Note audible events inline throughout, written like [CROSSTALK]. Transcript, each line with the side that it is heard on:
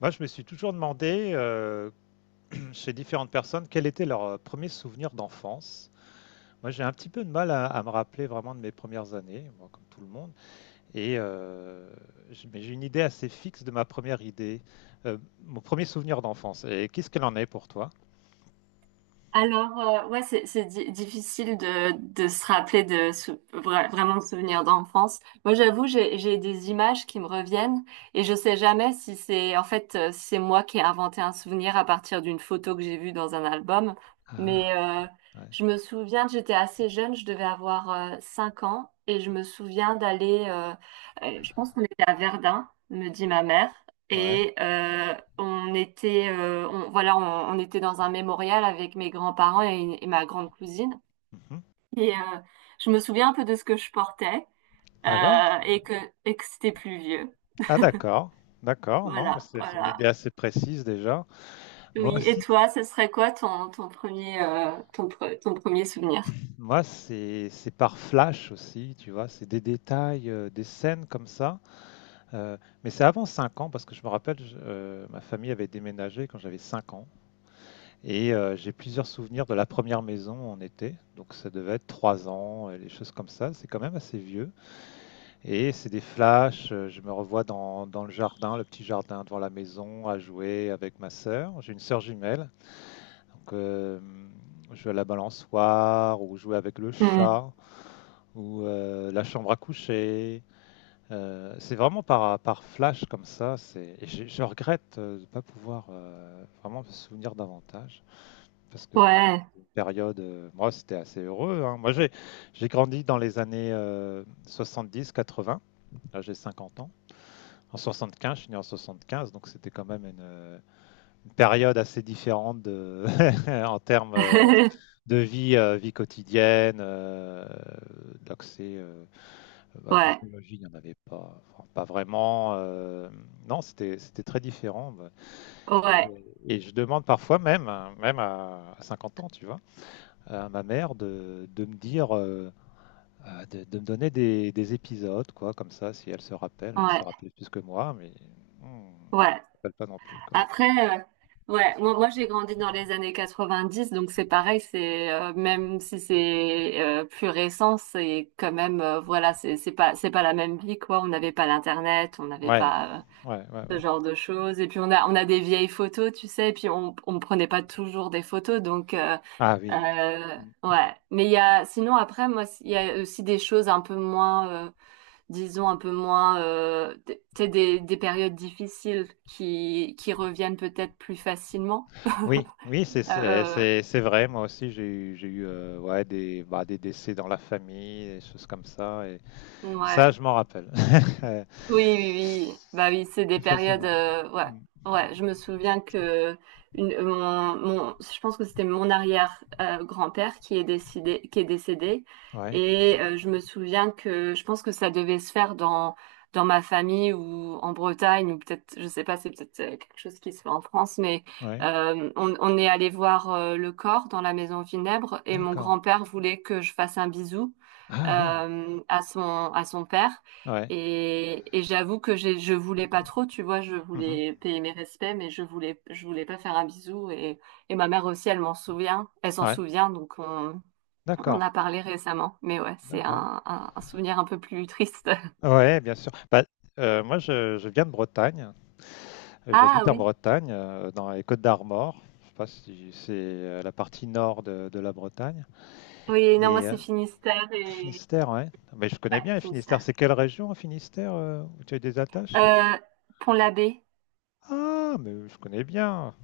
left: Moi, je me suis toujours demandé, chez différentes personnes, quel était leur, 1 souvenir d'enfance. Moi, j'ai un petit peu de mal à me rappeler vraiment de mes premières années, moi, comme tout le monde. Et heu, j mais j'ai une idée assez fixe de ma première idée, mon premier souvenir d'enfance. Et qu'est-ce qu'elle en est pour toi?
right: Ouais, c'est difficile de se rappeler vraiment de souvenirs d'enfance. Moi, j'avoue, j'ai des images qui me reviennent et je sais jamais si c'est en fait si c'est moi qui ai inventé un souvenir à partir d'une photo que j'ai vue dans un album. Mais
left: Ah, ouais.
right: je me souviens que j'étais assez jeune, je devais avoir 5 ans et je me souviens je pense qu'on était à Verdun, me dit ma mère.
left: Ouais.
right: Et on était, voilà, on était dans un mémorial avec mes grands-parents et, et ma grande cousine.
left: Mmh.
right: Et je me souviens un peu de ce que je portais
left: Ah ouais?
right: euh, et que et que c'était pluvieux.
left: Ah d'accord, d'accord, non, bah,
right: Voilà,
left: c'est une idée
right: voilà.
left: assez précise déjà. Moi
right: Oui. Et
left: aussi,
right: toi, ce serait quoi ton premier ton premier souvenir?
left: moi, c'est par flash aussi, tu vois? C'est des détails, des scènes comme ça. Heu, mais c'est avant 5 ans parce que je me rappelle, je ma famille avait déménagé quand j'avais 5 ans et j'ai plusieurs souvenirs de la première re maison en été, donc ça devait être 3 ans et les choses comme ça. C'est quand même assez vieux et c'est des flashs. Je me revois dans le jardin, le petit jardin devant la maison, à jouer avec ma sœur. J'ai une sœur jumelle, donc jouer à la balançoire ou jouer avec le
right: Hmm.
left: chat ou la chambre à coucher. C'est vraiment par flash comme ça. Et je regrette, de ne pas pouvoir, vraiment me souvenir davantage. Parce que
right: Ouais.
left: c'était une période, moi, c'était assez heureux, hein. Moi, j'ai grandi dans les années 70-80. Là, j'ai 50 ans. En 75, je suis né en 75, donc c'était quand même une période assez différente de, [LAUGHS] en termes,
right: [LAUGHS]
left: de vie, vie quotidienne, d'accès, bah,
right: Ouais.
left: technologie, il y en avait pas, enfin pas vraiment, non, c'était très différent, bah.
right: Ouais.
left: Et je demande parfois même, hein, même à 50 ans, tu vois, à ma mère de me dire, de me donner des épisodes, quoi, comme ça, si elle se rappelle. Elle se
right: Ouais.
left: rappelle plus que moi, mais mmh, je me
right: Ouais.
left: rappelle pas non plus, quoi.
right: Après, ouais, moi j'ai grandi dans les années 90, donc c'est pareil, c'est même si c'est plus récent, c'est quand même, voilà, c'est pas la même vie quoi. On n'avait pas l'internet, on n'avait
left: Ouais,
right: pas
left: ouais, ouais,
right: ce
left: ouais.
right: genre de choses, et puis on a des vieilles photos, tu sais, et puis on prenait pas toujours des photos, donc
left: Ah oui.
right: euh,
left: Mmh.
right: ouais. Mais il y a sinon après moi il y a aussi des choses un peu moins disons, un peu moins, t- tu des périodes difficiles qui reviennent peut-être plus facilement.
left: Oui, oui, c'est c'est
right: Euh,
left: c'est c'est vrai. Moi aussi j'ai eu, ouais, bah, des décès dans la famille, des choses comme ça. Ça,
right: ouais.
left: je m'en rappelle. [LAUGHS]
right: Oui, oui, oui. Bah oui, c'est des
left: Plus
right: périodes,
left: facilement.
right: ouais,
left: Mm.
right: ouais. Je me souviens que mon, je pense que c'était mon arrière grand-père qui est décédé, qui est décédé.
left: Ouais,
right: Et je me souviens que je pense que ça devait se faire dans ma famille ou en Bretagne ou peut-être, je sais pas, c'est peut-être quelque chose qui se fait en France, mais
left: ouais,
right: on est allé voir le corps dans la maison funèbre et mon
left: d'accord.
right: grand-père voulait que je fasse un bisou
left: Ah oui,
right: à son père.
left: ouais.
right: J'avoue que je voulais pas trop, tu vois, je
left: Mhm.
right: voulais payer mes respects, mais je voulais pas faire un bisou. Et ma mère aussi, elle s'en
left: Ouais,
right: souvient, donc on
left: d'accord,
right: a parlé récemment. Mais ouais, c'est
left: d'accord.
right: un souvenir un peu plus triste. [LAUGHS]
left: Ouais, bien sûr. Bah, moi, je viens de Bretagne.
right: Ah
left: J'habite en
right: oui,
left: Bretagne, dans les Côtes d'Armor. Je sais pas si c'est la partie nord de la Bretagne.
right: oui, non, moi
left: Et
right: c'est Finistère et...
left: Finistère, ouais. Mais je connais
right: Ouais,
left: bien le Finistère.
right: Finistère.
left: C'est quelle région, en Finistère, où tu as des attaches?
right: Euh, Pont-l'Abbé,
left: Ah, mais je connais bien.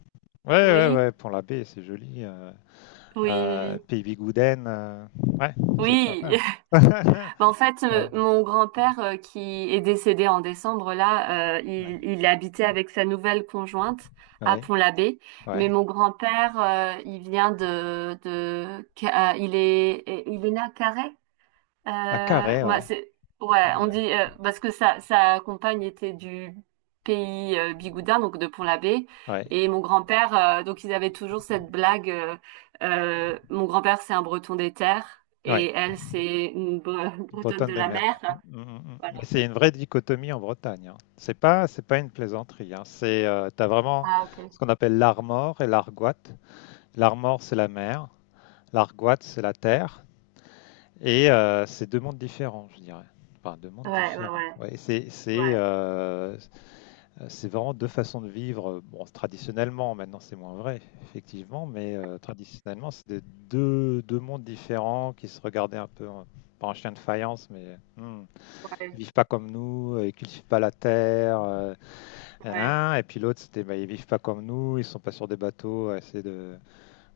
left: Ouais, ouais,
right: oui,
left: ouais. Pont-l'Abbé, c'est joli.
right: oui,
left: Pays Gouden, ouais, c'est
right: oui.
left: sympa. [LAUGHS]
right: Bah, en fait,
left: Ouais,
right: mon grand-père qui est décédé en décembre, là,
left: ouais,
right: il habitait avec sa nouvelle conjointe à
left: ouais,
right: Pont-l'Abbé.
left: ouais.
right: Mais mon grand-père, il vient de, il est né à Carhaix. Euh,
left: À Carré, ouais,
right: c'est ouais, on
left: ouais,
right: dit parce que sa compagne était du pays Bigoudin, donc de Pont-l'Abbé,
left: ouais,
right: et mon grand-père, donc ils avaient toujours cette blague. Mon grand-père, c'est un Breton des terres,
left: ouais.
right: et elle, c'est une Bre- [LAUGHS] Bretonne
left: Bretonne
right: de
left: des
right: la
left: mers.
right: mer.
left: Mm, mm, mm. Mais
right: Voilà.
left: c'est une vraie dichotomie en Bretagne, hein. C'est pas une plaisanterie, hein. C'est, t'as vraiment
right: Ah ok.
left: ce qu'on appelle l'armor et l'argoat. L'armor, c'est la mer. L'argoat, c'est la terre. Et c'est deux mondes différents, je dirais. Enfin, deux mondes
right: Ouais, ouais,
left: différents.
right: ouais,
left: Ouais, c'est c'est
right: ouais,
left: euh, c'est vraiment deux façons de vivre. Bon, traditionnellement, maintenant c'est moins vrai, effectivement, mais traditionnellement, deux mondes différents qui se regardaient un peu, pas en chien de faïence, mais hmm, ils
right: ouais,
left: vivent pas comme nous, ils cultivent pas la terre,
right: ouais.
left: nanana. Et puis l'autre, c'était, bah, ils vivent pas comme nous, ils sont pas sur des bateaux, à essayer de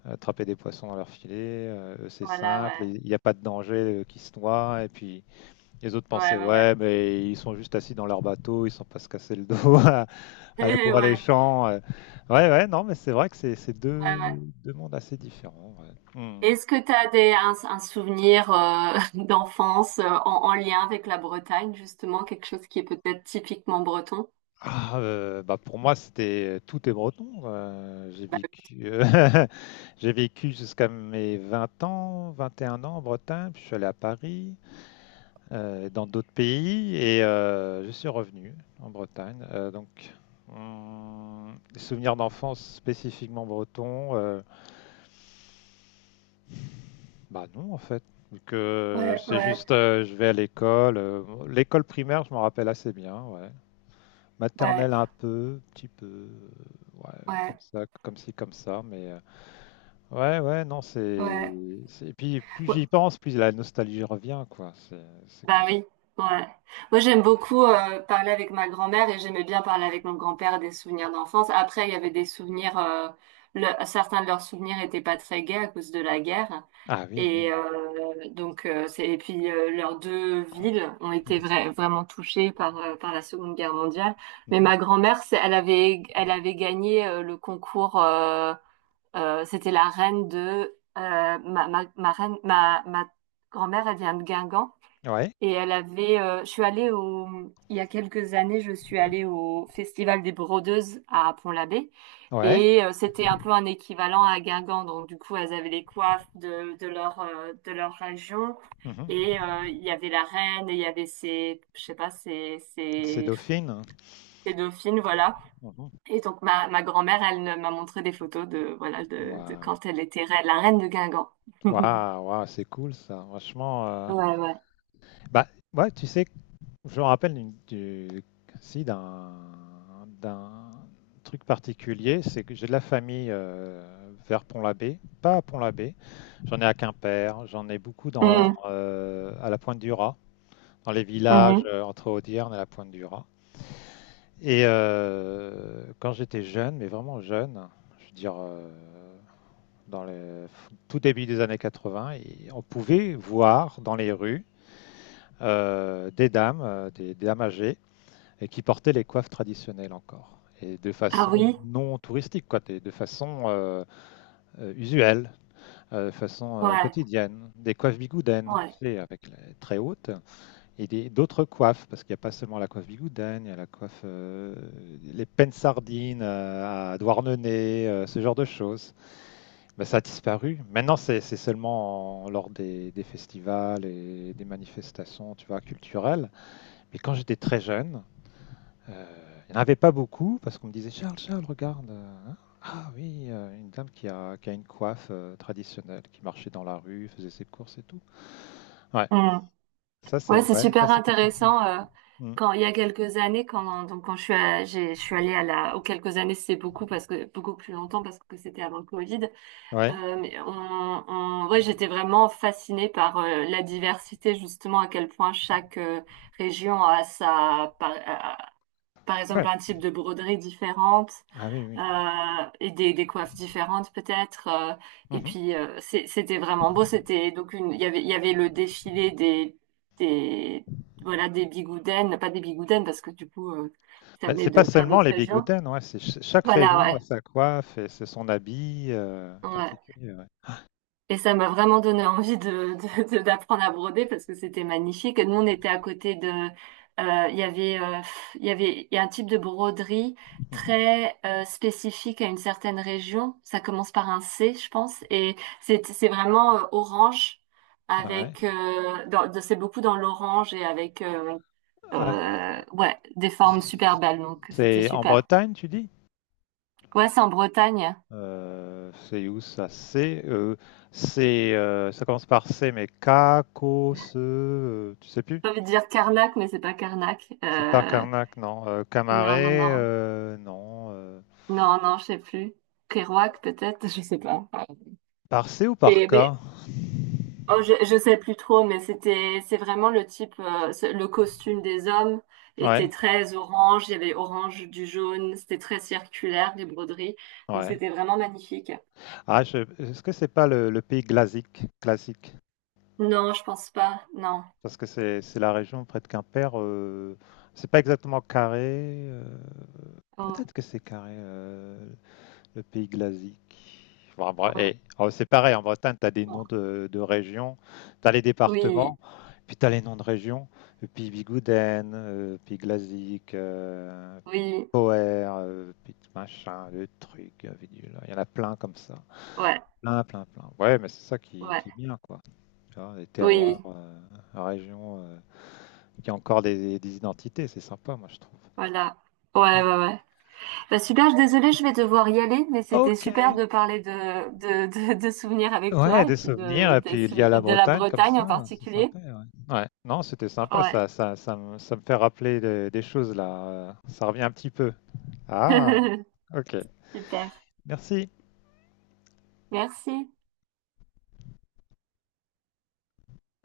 left: attraper des poissons dans leur filet, eux, c'est
right: Voilà,
left: simple,
right: ouais,
left: il n'y a pas de danger qu'ils se noient. Et puis les autres pensaient,
right: ouais, ouais,
left: ouais,
right: ouais,
left: mais ils sont juste assis dans leur bateau, ils sont pas se casser le dos [LAUGHS] à
right: [LAUGHS]
left: labourer les
right: ouais,
left: champs, euh. Ouais, ouais, non, mais c'est vrai que c'est
right: ouais,
left: deux,
right: ouais.
left: deux mondes assez différents, ouais. Hmm.
right: Est-ce que tu as un souvenir [LAUGHS] d'enfance en lien avec la Bretagne, justement, quelque chose qui est peut-être typiquement breton?
left: Ah, bah pour moi, c'était tout est breton. J'ai
right: Bah,
left: vécu, [LAUGHS] j'ai vécu jusqu'à mes 20 ans, 21 ans en Bretagne, puis je suis allé à Paris. Dans d'autres pays et je suis revenu en Bretagne. Donc, les souvenirs d'enfance spécifiquement bretons, bah non en fait. Donc,
right: ouais,
left: c'est
right: ouais,
left: juste, je vais à l'école. L'école primaire, je m'en rappelle assez bien, ouais.
right: ouais,
left: Maternelle un peu, petit peu, ouais, comme
right: ouais,
left: ça, comme ci, comme ça, mais ouais, ouais, non,
right: ouais.
left: et puis plus
right: Ouais,
left: j'y pense, plus la nostalgie revient, quoi. C'est comme.
right: bah oui, ouais. Moi, j'aime beaucoup parler avec ma grand-mère et j'aimais bien parler avec mon grand-père des souvenirs d'enfance. Après, il y avait des souvenirs, certains de leurs souvenirs étaient pas très gais à cause de la guerre.
left: Ah oui, oui.
right: Et et puis leurs deux villes ont été vraiment touchées par par la Seconde Guerre mondiale. Mais
left: Mhm.
right: ma grand-mère, elle avait gagné le concours, c'était la reine de ma, ma ma reine, ma ma grand-mère, elle vient de Guingamp.
left: Ouais,
right: Et elle avait, je suis allée au, il y a quelques années, je suis allée au Festival des Brodeuses à Pont-l'Abbé.
left: ouais.
right: Et c'était un peu un équivalent à Guingamp. Donc, du coup, elles avaient les coiffes de leur région.
left: Mhm.
right: Et il y avait la reine, et il y avait ses, je sais pas,
left: C'est Dauphine.
right: ses dauphines, voilà.
left: Mhm.
right: Et donc, ma grand-mère, elle m'a montré des photos de, voilà, de
left: Waouh,
right: quand elle était reine, la reine de Guingamp. [LAUGHS]
left: waouh, waouh, c'est cool ça. Franchement,
right: Ouais, ouais.
left: bah ouais, tu sais, je me rappelle si d'un truc particulier, c'est que j'ai de la famille vers Pont-l'Abbé, pas à Pont-l'Abbé. J'en ai à Quimper, j'en ai beaucoup dans,
right: Mhm,
left: à la Pointe du Raz, dans les villages,
right: mhm.
left: entre Audierne et la Pointe du Raz. Et quand j'étais jeune, mais vraiment jeune, je veux dire, dans le tout début des années 80, et on pouvait voir dans les rues des dames, des dames âgées, et qui portaient les coiffes traditionnelles encore. Et de
right: Ah
left: façon
right: oui,
left: non touristique, quoi, de façon, usuelle, de façon,
right: ouais,
left: quotidienne. Des coiffes bigoudaines,
right: ouais.
left: tu sais, avec les très hautes, et d'autres coiffes, parce qu'il n'y a pas seulement la coiffe bigoudaine. Il y a la coiffe, les peines sardines, à Douarnenez, ce genre de choses. Bah, ça a disparu. Maintenant, c'est seulement lors des festivals et des manifestations, tu vois, culturelles. Mais quand j'étais très jeune, il n'y en avait pas beaucoup, parce qu'on me disait, Charles, Charles, regarde, hein. Ah oui, une dame qui a une coiffe, traditionnelle, qui marchait dans la rue, faisait ses courses et tout. Ouais,
right: Mmh. Ouais, c'est
left: Ouais, ça
right: super
left: c'est...
right: intéressant.
left: Mm.
right: Quand il y a quelques années, quand donc quand je suis à- j'ai, je suis allée à la, aux quelques années, c'est beaucoup parce que beaucoup plus longtemps parce que c'était avant le Covid.
left: Ouais.
right: Mais ouais, j'étais vraiment fascinée par la diversité, justement à quel point chaque région a sa, par exemple
left: Ouais.
right: un type de broderie différente,
left: Ah oui,
right: euh,
left: oui.
right: et des coiffes différentes peut-être, et
left: Mhm.
right: puis c'est- c'était vraiment beau. C'était donc une, il y avait le défilé des voilà des bigoudaines, pas des bigoudaines parce que du coup ça
left: Bah,
right: venait
left: c'est pas
right: de plein
left: seulement
right: d'autres
left: les
right: régions.
left: bigoudens, ouais, c'est chaque
right: Voilà,
left: région a
right: ouais,
left: sa coiffe et c'est son habit,
right: ouais.
left: particulier.
right: Et ça m'a vraiment donné envie d'apprendre à broder parce que c'était magnifique. Et nous, on était à côté de, euh, il y avait, euh, il y avait, il y a un type de broderie
left: Mhm.
right: très spécifique à une certaine région. Ça commence par un C, je pense, et c'est vraiment orange
left: Ouais.
right: avec, c'est beaucoup dans l'orange et avec,
left: Ah,
right: ouais, des formes super belles. Donc c'était
left: c'est en
right: super.
left: Bretagne, tu dis?
right: Ouais, c'est en Bretagne.
left: C'est où ça? Ça commence par C, mais K, Ko, Ce, tu sais plus?
right: J'ai envie de dire Carnac, mais c'est pas Carnac.
left: C'est par Carnac, non.
right: Non, non,
left: Camaret,
right: non.
left: non, euh.
right: Non, non, je sais plus. Kerouac, peut-être, je sais pas.
left: Par C ou par
right: Et ben,
left: K?
right: oh, je sais plus trop, mais c'était, c'est vraiment le type, le costume des hommes était
left: Ouais,
right: très orange. Il y avait orange, du jaune. C'était très circulaire, les broderies. Donc
left: ouais.
right: c'était vraiment magnifique.
left: Ah, je- est-ce que c'est pas le, pays glasique, classique?
right: Non, je pense pas. Non.
left: Parce que c'est la région près de Quimper. C'est pas exactement carré,
right: Oh,
left: peut-être que c'est carré, le pays glasique. Bon, bref,
right: ouais.
left: oh, c'est pareil, en Bretagne. Tu as des
right: Bon.
left: noms de régions, tu as les départements,
right: Oui,
left: puis tu as les noms de régions. Le pays Bigouden, pays glasique,
right: oui,
left: Poer, puis machin, le truc, bidule. Il y en a plein comme ça.
right: ouais,
left: Plein, plein, plein. Ouais, mais c'est ça qui,
right: ouais,
left: qui est bien, quoi. Tu vois, les terroirs,
right: oui.
left: régions, il y a encore des identités, c'est sympa, moi, je trouve.
right: Voilà. Ouais, ouais, ouais. Bah super, je désolée, je vais devoir y aller, mais c'était
left: Ok,
right: super de parler de souvenirs avec
left: ouais,
right: toi et
left: des
right: puis
left: souvenirs, et puis il y a la
right: de la
left: Bretagne comme
right: Bretagne en
left: ça, c'est
right: particulier.
left: sympa, ouais. Ouais, non, c'était sympa,
right: Ouais,
left: ça me fait rappeler des choses là, ça revient un petit peu. Ah,
right: [LAUGHS]
left: ok,
right: super.
left: merci.
right: Merci.